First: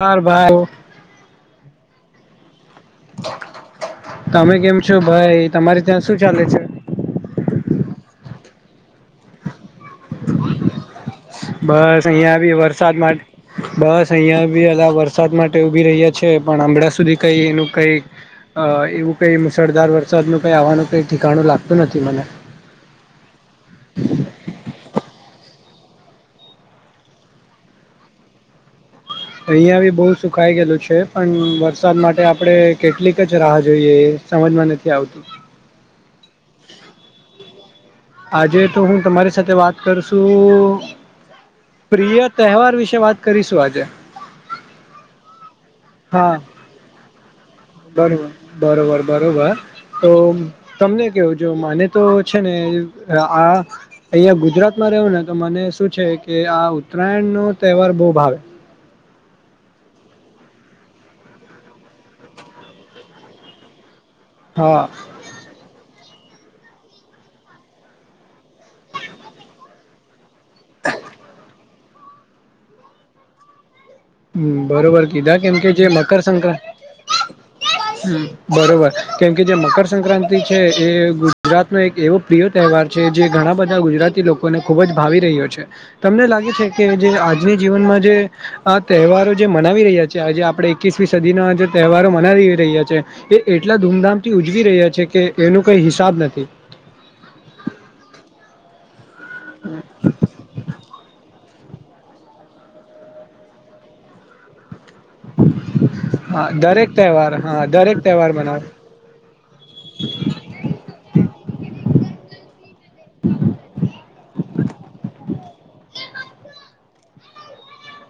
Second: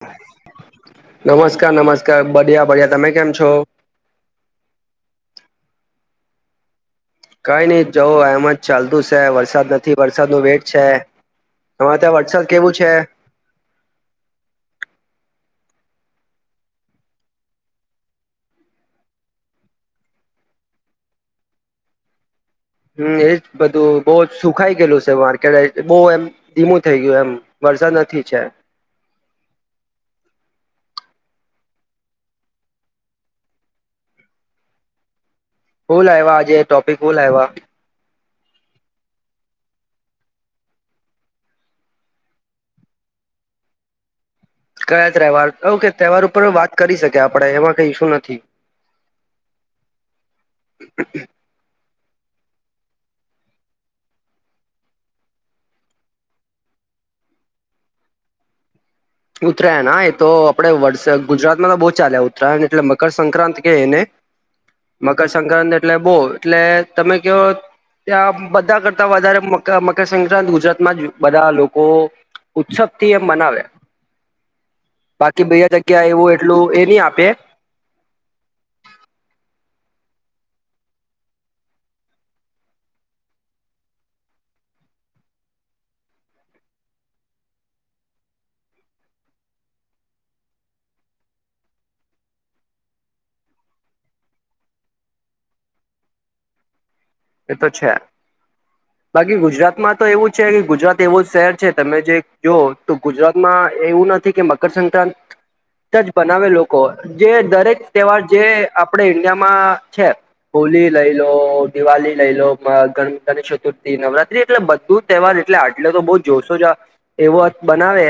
હાર ભાઈ નમસ્કાર નમસ્કાર બડિયા બડિયા તમે કેમ છો? તમે કેમ છો? ભાઈ તમારે ત્યાં શું ચાલે છે? કઈ નહી જો એમ જ ચાલતું છે વરસાદ નથી. થી વરસાદનો વેટ છે તમારે બસ ત્યાં અહિયાં વરસાદ બી કેવું છે? માટે બસ અહિયાં બી અમે વરસાદ માટે ઉભી રહ્યા છે પણ હમણાં સુધી કઈ એનું કઈ અ એવું કઈ મુશળધાર વરસાદ ન કઈ આવાનું કઈ ઠિકાણું લાગતું નથી મને હમ એજ બધું બહ સુખાઈ ગયેલું છે માર્કેટ બહુ એમ ધીમું થઈ ગયું એમ વરસાદ નથી છે. અહિયાં બી બહુ સુખાઈ ગયેલું છે પણ વરસાદ માટે આપડે કેટલીક જ રાહ જોઈએ એ સમજમાં નથી આવતુ શું લાવ્યા આજે ટોપિક શું લાવ્યા? આજે તો હું તમારી સાથે વાત કરશું પ્રિય તહેવાર વિશે વાત કરીશું આજે કયા તહેવાર? ઓકે તહેવાર હા ઉપર વાત કરી શકે આપણેે એમાં કઈ શું બરોબર નથી. બરોબર બરોબર તો તમને કેવો જો માને તો છેને, આ અહીં ગુજરાતમાં રહ્યો ને તો મને શું છે, કે આ ઉત્તરાયણનો તહેવાર બહુ ભાવે ઉત્તરાયણ હા એ તો આપડે વરસા ગુજરાતમાં તો બહુ ચાલે ઉત્તરાયણ એટલે મકરસંક્રાંતિ કે એને હા. મકરસક્રાંતિ એટલે બહુ એટલે તમે કહો ત્યાં બધા કરતા વધારે મકર સંક્રાંત ગુજરાતમાં જ બધા લોકો ઉત્સવ થી એમ મનાવ્યા હમ બરોબર કીધા કેમ કે જે જગ્યા એવું મકરસક્રાંતિ એટલું એ નહી આપે હ બરોબર કેમ કે જે મકરસક્રાંતિ છે એ ગુજરાતનો એક એવો પ્રિય તહેવાર છે જે ઘણા બધા ગુજરાતી લોકોને ખૂબ જ ભાવી રહ્યો છે. તમને લાગે છે, કે જે આજની જીવનમાં જે આ તહેવારો જે મનાવી રહ્યા છે, આજે આપણે એકવીસમી સદીના જે તહેવારો મનાવી રહ્યા છીએ. એ એટલા ધૂમધામથી ઉજવી રહ્યા છે કે એનો કઈ હિસાબ નથી. એ તો છે. બાકી ગુજરાતમાં તો એવું છે કે ગુજરાત એવું શહેર છે તમે જે જો તો ગુજરાત માં એવું નથી કે મકરસંક્રાતિ જ બનાવે હા લોકો દરેક જે તહેવાર હા દરેક તહેવાર જે મનાવે આપડે ઈન્ડિયામાં છે હોલી લઈ લો દિવાળી લઈ લો ગણપતા ની ચતુર્થી નવરાત્રી એટલે બધું તહેવાર એટલે આટલો તો બહ જોશો જ આ એવો બનાવે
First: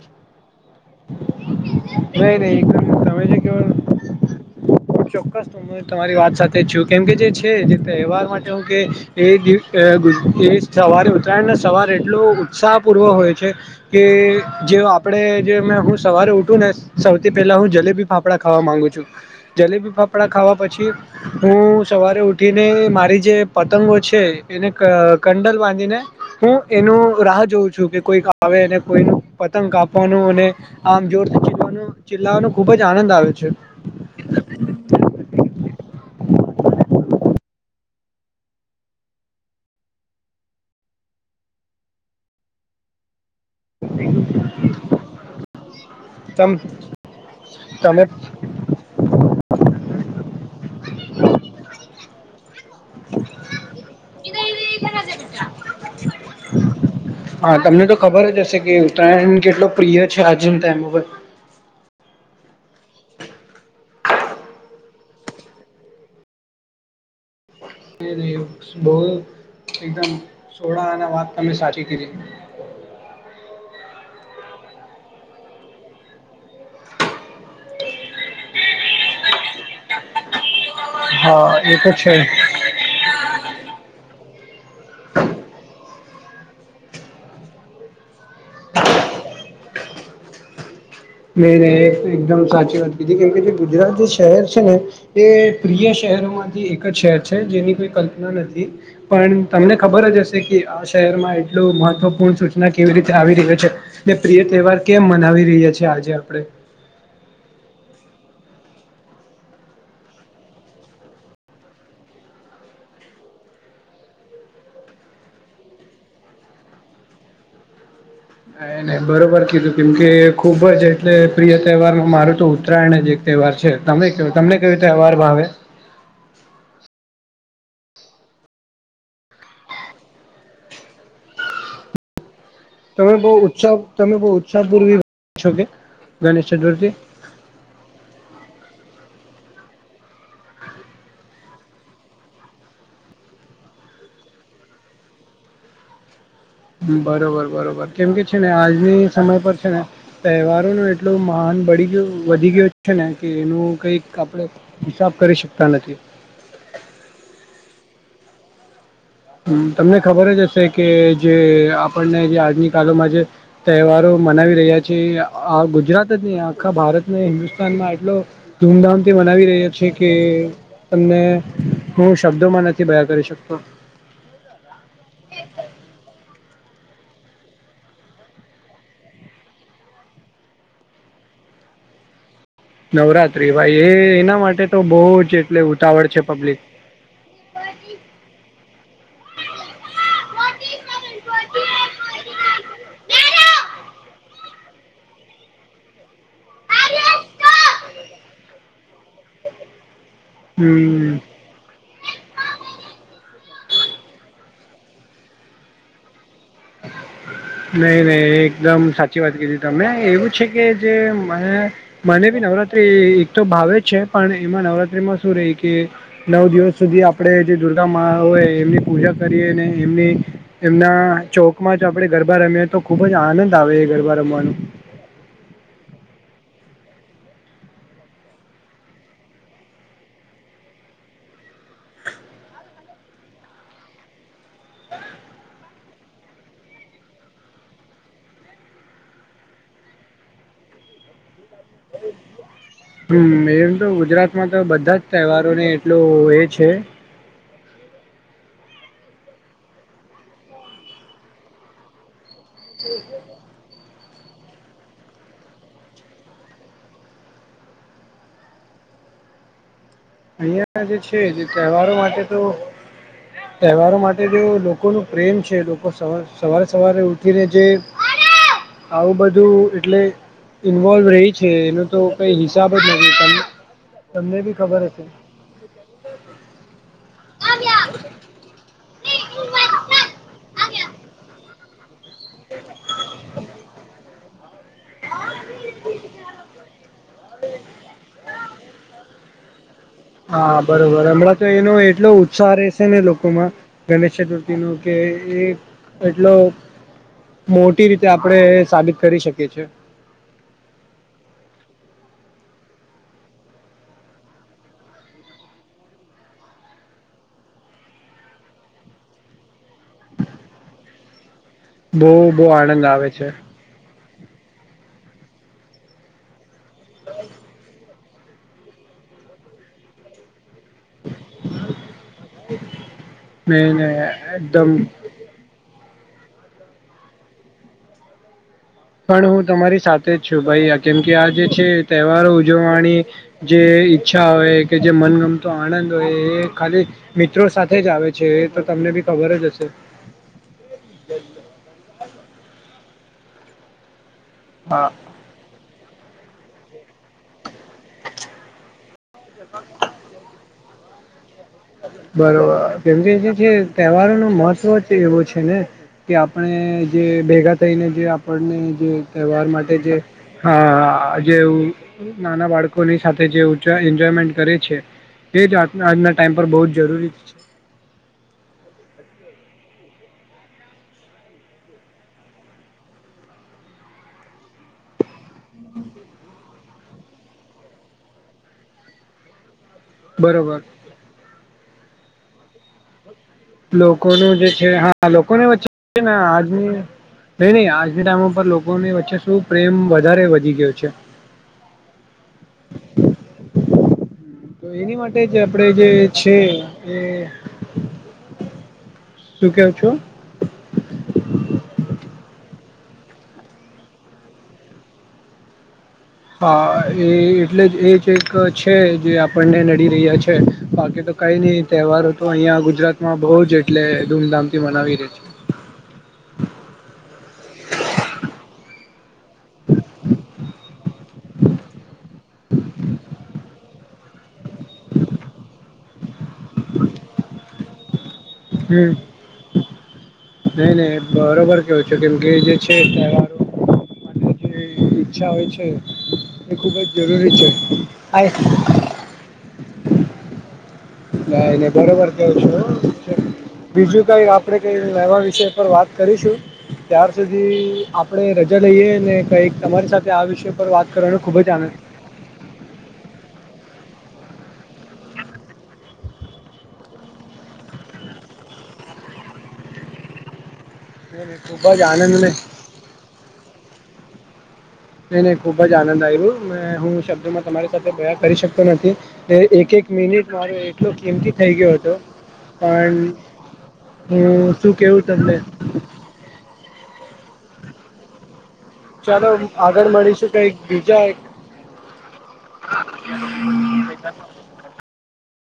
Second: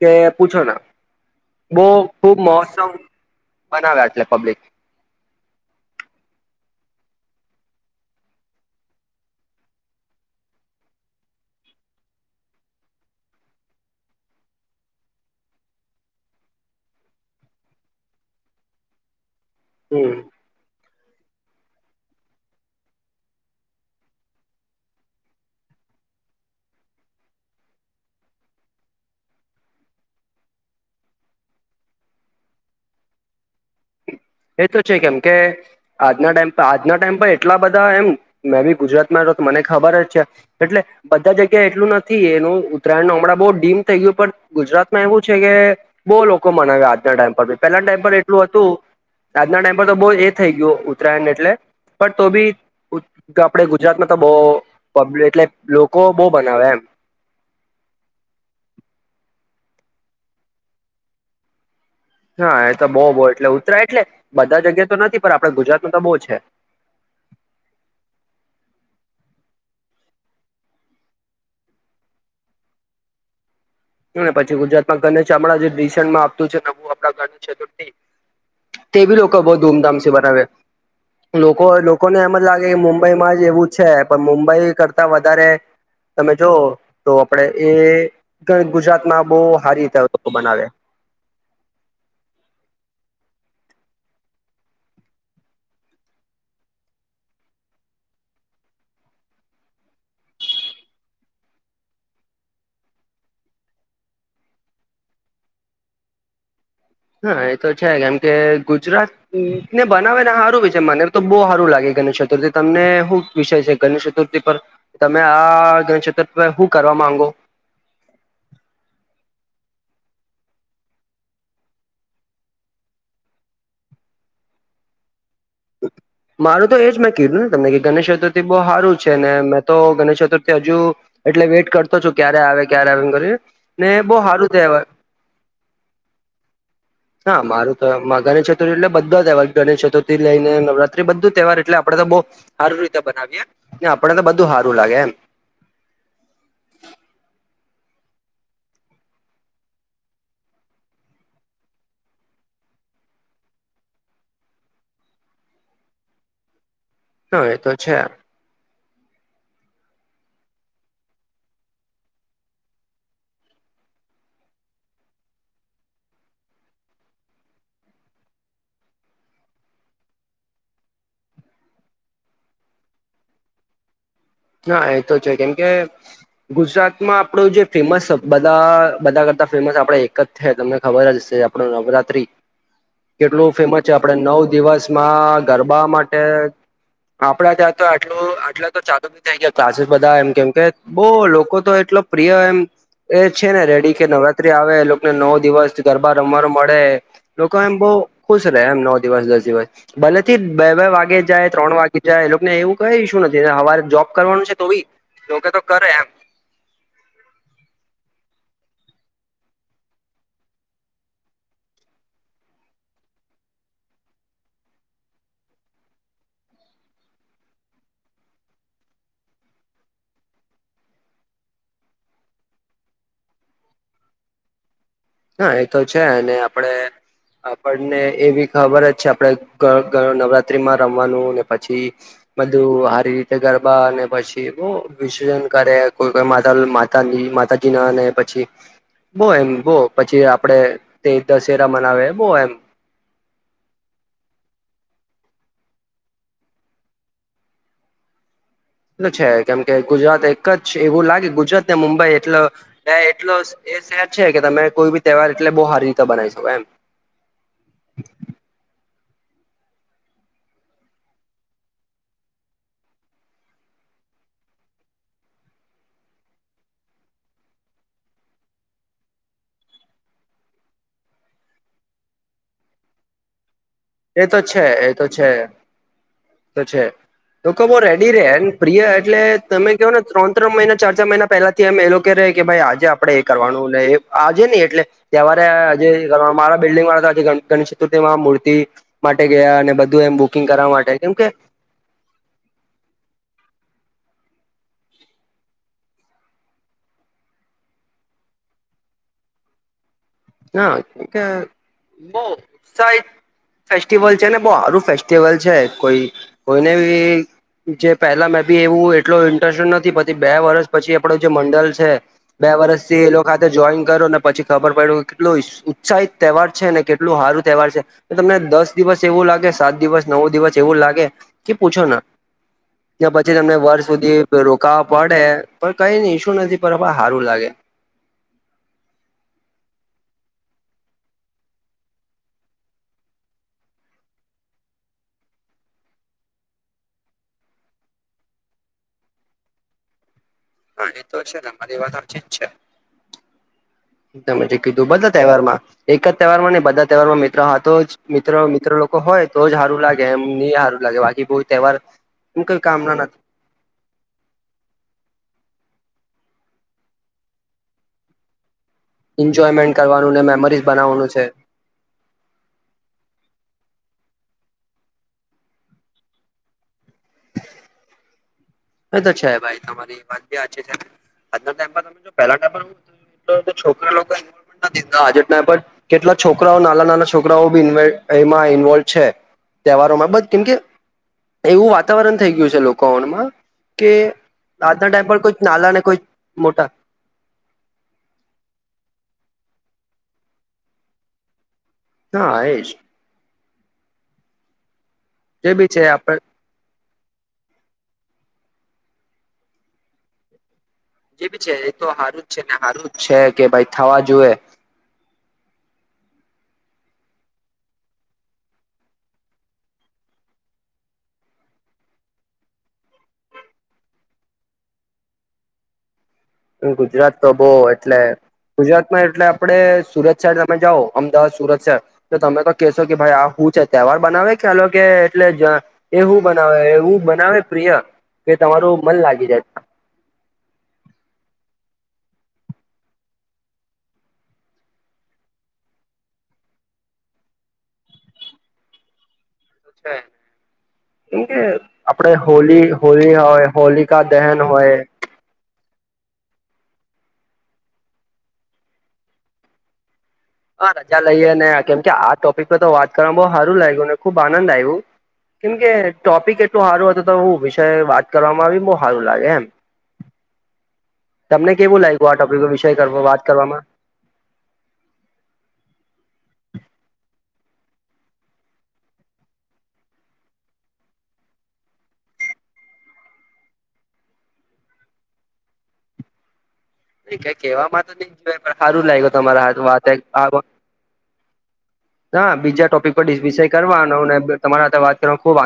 કે પૂછો ના બહ ખુબ નહીં નહીં મહોત્સવ એકદમ તમે જે કેવો બનાવ્યા એટલે પબ્લિક- હું ચોક્કસ હું તમારી વાત સાથે જ છું. કેમ કે જે છે જે તહેવાર માટે હું કે એ દી અ ગુ એ સવારે ઉતરાયણને સવાર એટલો ઉત્સાહપૂર્વ હોય છે કે જેવ આપણેે જે હું સવારે ઉઠું ને સૌથી પેલા હું જલેબી ફાફડા ખાવા માંગુ છુ. જલેબી હમ ફાફડા ખાવા પછી હું સવારે ઉઠીને મારી જે પતંગો છે એને કંડલ બાંધીને હું એનું રાહ જોઉં છું કે કોઈક આવે કોઈ પતંગ કાપવાનુ ને આમ જોરથી ચીલવાનું ચિલ્લાવાનો ખુબ જ આનંદ આવે છે. એ તો છે કેમ કે આજના ટાઈમ પર આજના ટાઈમ પર એટલા બધા એમ મેં બી ગુજરાતમાં રહો તો મને ખબર જ છે. એટલે બધાં જગ્યાએ એટલું નથી એનું ઉત્તરાયણનો હમણાં બહુ ડીમ થઈ ગયું પણ ગુજરાતમાં એવું છે કે બહુ તમ લોકો મનાવે આજના ટાઈમ પર ભી પહેલાના તમે ટાઈમ પર એટલું હતું. આજના ટાઈમ પર તો બહુ એ થઈ ગયો ઉત્તરાયણ એટલે પણ તો બી ઉત તો આપડે ગુજરાતમાં તો બોવ પબલ એટલે લોકો બહુ મનાવે એમ. હા તમને તો ખબર જ હશે કે ઉત્તરાયણ કેટલો પ્રિય છે આજના ટાઈમ ઉપર. હા એ તો બહુ બહુ એટલે ઉત્તરા એટલે બધા જગ્યા તો નથી પણ આપડે ગુજરાતમાં તો બહુ છે. [inaudible] બહુ એકદમ સોડા અને વાત તમે સાચી કીધી. એમ એ પછી ગુજરાતમાં ગણેશામડા જે રીસેન્ટમાં આપતું છે નવું આપણા ગણેશ ચતુર્થી. તે બી લોકો બહુ ધૂમધામસે બનાવે. હા લોકો એ તો છે લોકોને એમ જ લાગે કે મુંબ મુંબઈમાં જ એવું છે. પણ મુંબઈ કરતાં વધારે તમે જોવો તો આપણેે એ ઉતર ગુજરાતમાં બહુ હારી રીતે લોકો બનાવે. નહીં નહીં એ તો એકદમ સાચી વાત કીધી. કેમ કે જે ગુજરાતનું શહેર છે ને એ પ્રિય શહેરોમાંથી એક જ શહેર છે જેની કોઈ કલ્પના નથી. પણ તમને ખબર જ હશે કે આ શહેરમાં એટલું મહત્વપૂર્ણ સૂચના કેવી રીતે આવી રહ્યો છે. ને પ્રિય તહેવાર કેમ મનાવી રહ્યા છીએ આજે આપડે? હા એ તો છે જેમ કે ગુજરાત એટલે બનાવે ને હારું વિ છે મને તો બહુ હારું લાગે ગણેશચતુર્થી. તમને હું વિષય છે ગણેશ ચતુર્થી પર? તમે આ ગણેશચતુર્થી પર હું કરવા માંગો? એ ને બરોબર કીધું કેમ કે ખુબ જ એટલે પ્રિય તહેવાર મારું તો ઉત્તરાયણ જ એક તહેવાર છે. તમે કયો તમને કયો તહેવાર ભાવે? મારું તો એજ મેં કીધું ને તમને કે ગણેશચતુર્થી બહુ હારું છે ને મેં તો ગણેશચતુર્થી હજુ એટલે વેઇટ કરતો છું ક્યારે આવે, ક્યારે આવે એમ તમે બહુ કરીને ઉત્સાહ ને બહુ હારું તહેવાર. ગણેશચતુર્થી? હા મારું તો ગણેશચતુર્થી એટલે બધા તહેવાર ગણેશચતુર્થી થી લઈને નવરાત્રી બધું તહેવાર એટલે આપડે તો બહુ હારું રીતે બનાવીએ. કે આપણને બધું હારું લાગે એમ. હમ બરોબર બરોબર. કેમ કે છે ને આજની સમય પર છે ને તહેવારોનું એટલું માન બળી ગયું, વધી ગયું છે ને કે એનું કંઈક આપણે હિસાબ કરી શકતા નથી. હહ એ તો છે. હમ તમને ખબર જ હશે કે જે આપણને જે આજની કાલોમાં જે તહેવારો મનાવી રહ્યા છે આ ગુજરાત જ નહીં આખા ભારતને હિન્દુસ્તાનમાં એટલો ધૂમધામથી મનાવી રહ્યા છે કે તમને હું શબ્દોમાં નથી બયા કરી શકતો. હા એતો છે. કેમ કે ગુજરાતમાં આપણું જે ફેમસ બધા બધા કરતા ફેમસ આપણે એક જ થે તમને ખબર જ હશે આપણો નવરાત્રિ. કેટલું નવરાત્રી ભાઈ ફેમસ છે. એ આપણે એના નવ માટે તો બહુ જ દિવસમાં એટલે ગરબા ઉતાવળ માટે છે પબ્લિક આપણા ત્યાં તો આટલું આટલા તો [inaudible] [inaudible] ક્લાસીસ બધા એમ કેમ કે બહુ લોકો તો એટલો પ્રિય એમ એ છે ને રેડી કે નવરાત્રી આવે લોકને નવ દિવસ ગરબા રમવાનું મળે. લોકો એમ બહુ ખુશ રહે એમ નવ દિવસ, દસ દિવસ. બલે થી બે બે હમ વાગે જાય, ત્રણ વાગે જાય એ લોકોને એવું કઈ ઇસ્યુ નથી ને હવારે જોબ કરવાનું છે તો બી લોક તો કરે એમ. [inaudible] નઈ નઈ એકદમ સાચી વાત કીધી તમે એવું છે કે જે મને મને બી નવરાત્રી એક તો ભાવે છે પણ એમાં નવરાત્રીમાં શું રઈ કે નવ દિવસ સુધી આપડે જે દુર્ગામાં હોય એમની પૂજા કરીએ ને એમની એમના ચોકમાં જો આપડે ગરબા રમીએ તો ખુબ જ આનંદ આવે એ ગરબા રમવાનું. હન, એ તો છે અને આપડે આપડને એવી ખબર જ છે આપડે ગ ગ નવરાત્રીમાં રમવાનું ને પછી બધુ હારી રીતે ગરબા અને પછી બોઉ વિસરન કરે કોઈ કોઈ માતા મા તાલિ માતાજીના અને પછી બો એમ બો પછી આપડે તે દશેરા મનાવે, બોઉ એમ. હમ્મ, એમ તો ગુજરાતમાં તો બધા જ તહેવારોને એટલું એ છે. એ તો છે કેમ કે ગુજરાત એક જ એવું લાગે ગુજરાતને મુંબઈ એટલો ત્યાં એટલો એ સહેજ છે કે તમે કોઈ બી તહેવાર એટલે બઉ હારી રીતે બનાવી શકો એમ. અહિયાં જે છે જે તહેવારો માટે તો તહેવારો માટે જો લોકોનું પ્રેમ છે, લોકો સવાર સવારે સવારે ઉઠીને જે આવું બધું એટલે ઈન્વોલ્વ રઈ છે એનો તો કઈ હિસાબ જ નથી. તમે એ તો છે, એ તો છે, તો છે લોકો બઉ રેડી રે એમ ઈયા એટલે તમે કયોને ત્રણ-ત્રણ મહિના ચાર-ચાર મહિના પહેલાથી એમ એ લોકો રે કે ભઈ આજે આપડે એ કરવાનું ને આજે ની એટલે તહેવારે જે મારા બિલ્ડિંગ વારા જે ગણ-ગણેશ ચતુર્થીમાં મૂર્તિ માટે ગયા અને બધું એમ બુકિંગ કરવા માટે કેમ કે લો એટલો ઉત્સાહ રહેશેને લોકોમાં ગણેશ ચતુર્થીનું કે એ એટલો મોટી રીતે આપડે સાબિત કરી શકીએ છીએ. ના, કે મો સાઈ ફેસ્ટિવલ છે ને બઉ હારુ ફેસ્ટિવલ છે કોઈ કોઈને બી જે પેલા મે બી એવું એટલો ઈન્ટરસ્ટેડ નથી પતી બે વર્ષ પછી આપડો જે મંડલ છે, બહુ બહુ બે આનંદ વર્ષથી એ આવે લોક છે હાથે જોઈન કરુને પછી ખબર પડ્યું કે કેટલું સ ઉત્સાહિત તહેવાર છે ને કેટલું હારું તહેવાર છે. એ તમને દસ દિવસ એવું લાગે, સાત દિવસ, નવ દિવસ એવું લાગે કે પૂછોના. યા પછી તમને ને એને વર્ષ સુધી એકદમ રોકાવા પડે પણ કઈની ઈશ્યુ નથી, પણ આપડ હારું લાગે. પણ હું તમારી સાથે જ છું ભઈ આ કેમ કે આ જે છે, તહેવારો ઉજવાણી જે ઈચ્છા હોય કે જે મનગમતો આનંદ હોય એ ખાલી મિત્રો સાથે જ આવે છે એ તો તમને બી ખબર જ હશે? હા, એ તો છે. તમારી વાત સાચી જ છે. તમે જે હા કીધું બધા તહેવારમાં, એક જ તહેવારમાં ની બધા તહેવારમાં મિ ત્ર હાતુ જ. મિત્ર મિત્ર લોકો હોય તો જ હારું લાગે એમ ની હારું લાગે બાકી કોઈ તહેવાર એમ બરોબર કઈ કામના કેમ કે નથી જે છે તહેવારોનું મહત્વ જ એવુ છે ને. કે આપણે જે ભેગા થઈને જે આપડને જે તહેવાર માટે એન્જોયમેન્ટ જે કરવાનું ને હા, મેમરીઝ બનાવવાનું છે જેવું નાના બાળકોની સાથે જે ઉજ એન્જોયમેન્ટ કરે છે તે જ આ આજના ટાઈમ પર બઉ જરૂરી એ તો છે ભાઈ તમારી બી વાતી છે. આજના ટાઈમ પર પહેલાના પણ તો છોકરા લોકો ોમેન્ટ [unintelligible] નાધાજ ના પણ કેટલા છોકરાઓ નાના નાના છોકરાઓ બી એમાં ઈન્વોલ્વ છે. તહેવારોમાં બધ કેમ કે બરોબર એવું વાતાવરણ થઈ ગયું છે લોકોમાં કે લોકોનું જે છે આજના ટાઈમ હા પર કોઈ લોકોની નાલા વચ્ચે કોઈ ને મોટા આજની નઈ નહી આજના ટાઈમ ઉપ લોકોની વચ્ચે શું પ્રેમ વધારે વધી ગયો છે. હા, એ જ. તો એની માટે જ આપડે જે છે એ, હુ કેવ છો? જે બી છે એ તો હારું જ છે ને હારું જ છે કે ભઈ થવા જોએ. હા, એ એટલે જ એ જ એક છે જે આપણને નડી રહ્યા છે, બાકી તો કઈની તહેવારો તો અહીંયા ગુજરાતમાં બઉ જ એટલે ધૂમધામથી મનાવી રે છે. ગુજરાત તો બઉ એટલે ગુજરાત માં એટલે આપડે સુરત શહેર તમે જાઓ અમદાવાદ સુરત શહેર તો તમે તો કેહેશો કે ભાઈ આ હું છે તહેવાર બનાવે ખ્યાલો કે એટલે એવું બનાવેવું બનાવે પ્રિયા હમ્મ. નહી નહી બરોબર કેવય છે કેમકે જે છે તહેવારો જે ઈચ્છા હોય છે એ ખૂબ જ જરૂરી છે આ છે. કેમ કે ન નઈ બરોબર આપડે કવ છું હોલી હોલી હોય હોલિકા બીજું કઈ દહન આપડે હોય કઈ લવા વિશે. પર વાત કરીશું ત્યાર સુધી આપણે રજા લઈએ ને કઈક તમારી સાથે આવી હા રજા લઈએ ને કેમ કે આ ટોપિક પર તો વાત કરવાવામાં બહ સારું લાગ્યુંને ખુબ આનંદ આવ્યું. કેમ કે ટોપિક એટલું સારું હતું તો હ વિષ વાત કરવામાં આવી બહુ સારું લાગે એમ. હ. તમને કેવું લાગ્યું આ ટોપિક વિષયવો વાત કરવામાં. નહીં નહીં ખૂબ જ આનંદ આવ્યો મે હું શબ્દોમાં તમારી સાથે ગયા કરી શકતો નથી. એક એક મિનિટ મારો એટલો કિંમતી થઈ ગયો હતો પણ હમ્મ શું કેવું તમને? ક કહેવામાં તો નહી જો પણ સારું લાગ્યું ચાલો તમારા આગળ હા મળીશું વાત કંઈક બીજા એક ના બીજા ટોપિક પર કરવાનો તમારા સાથે વાત કરવા ખબ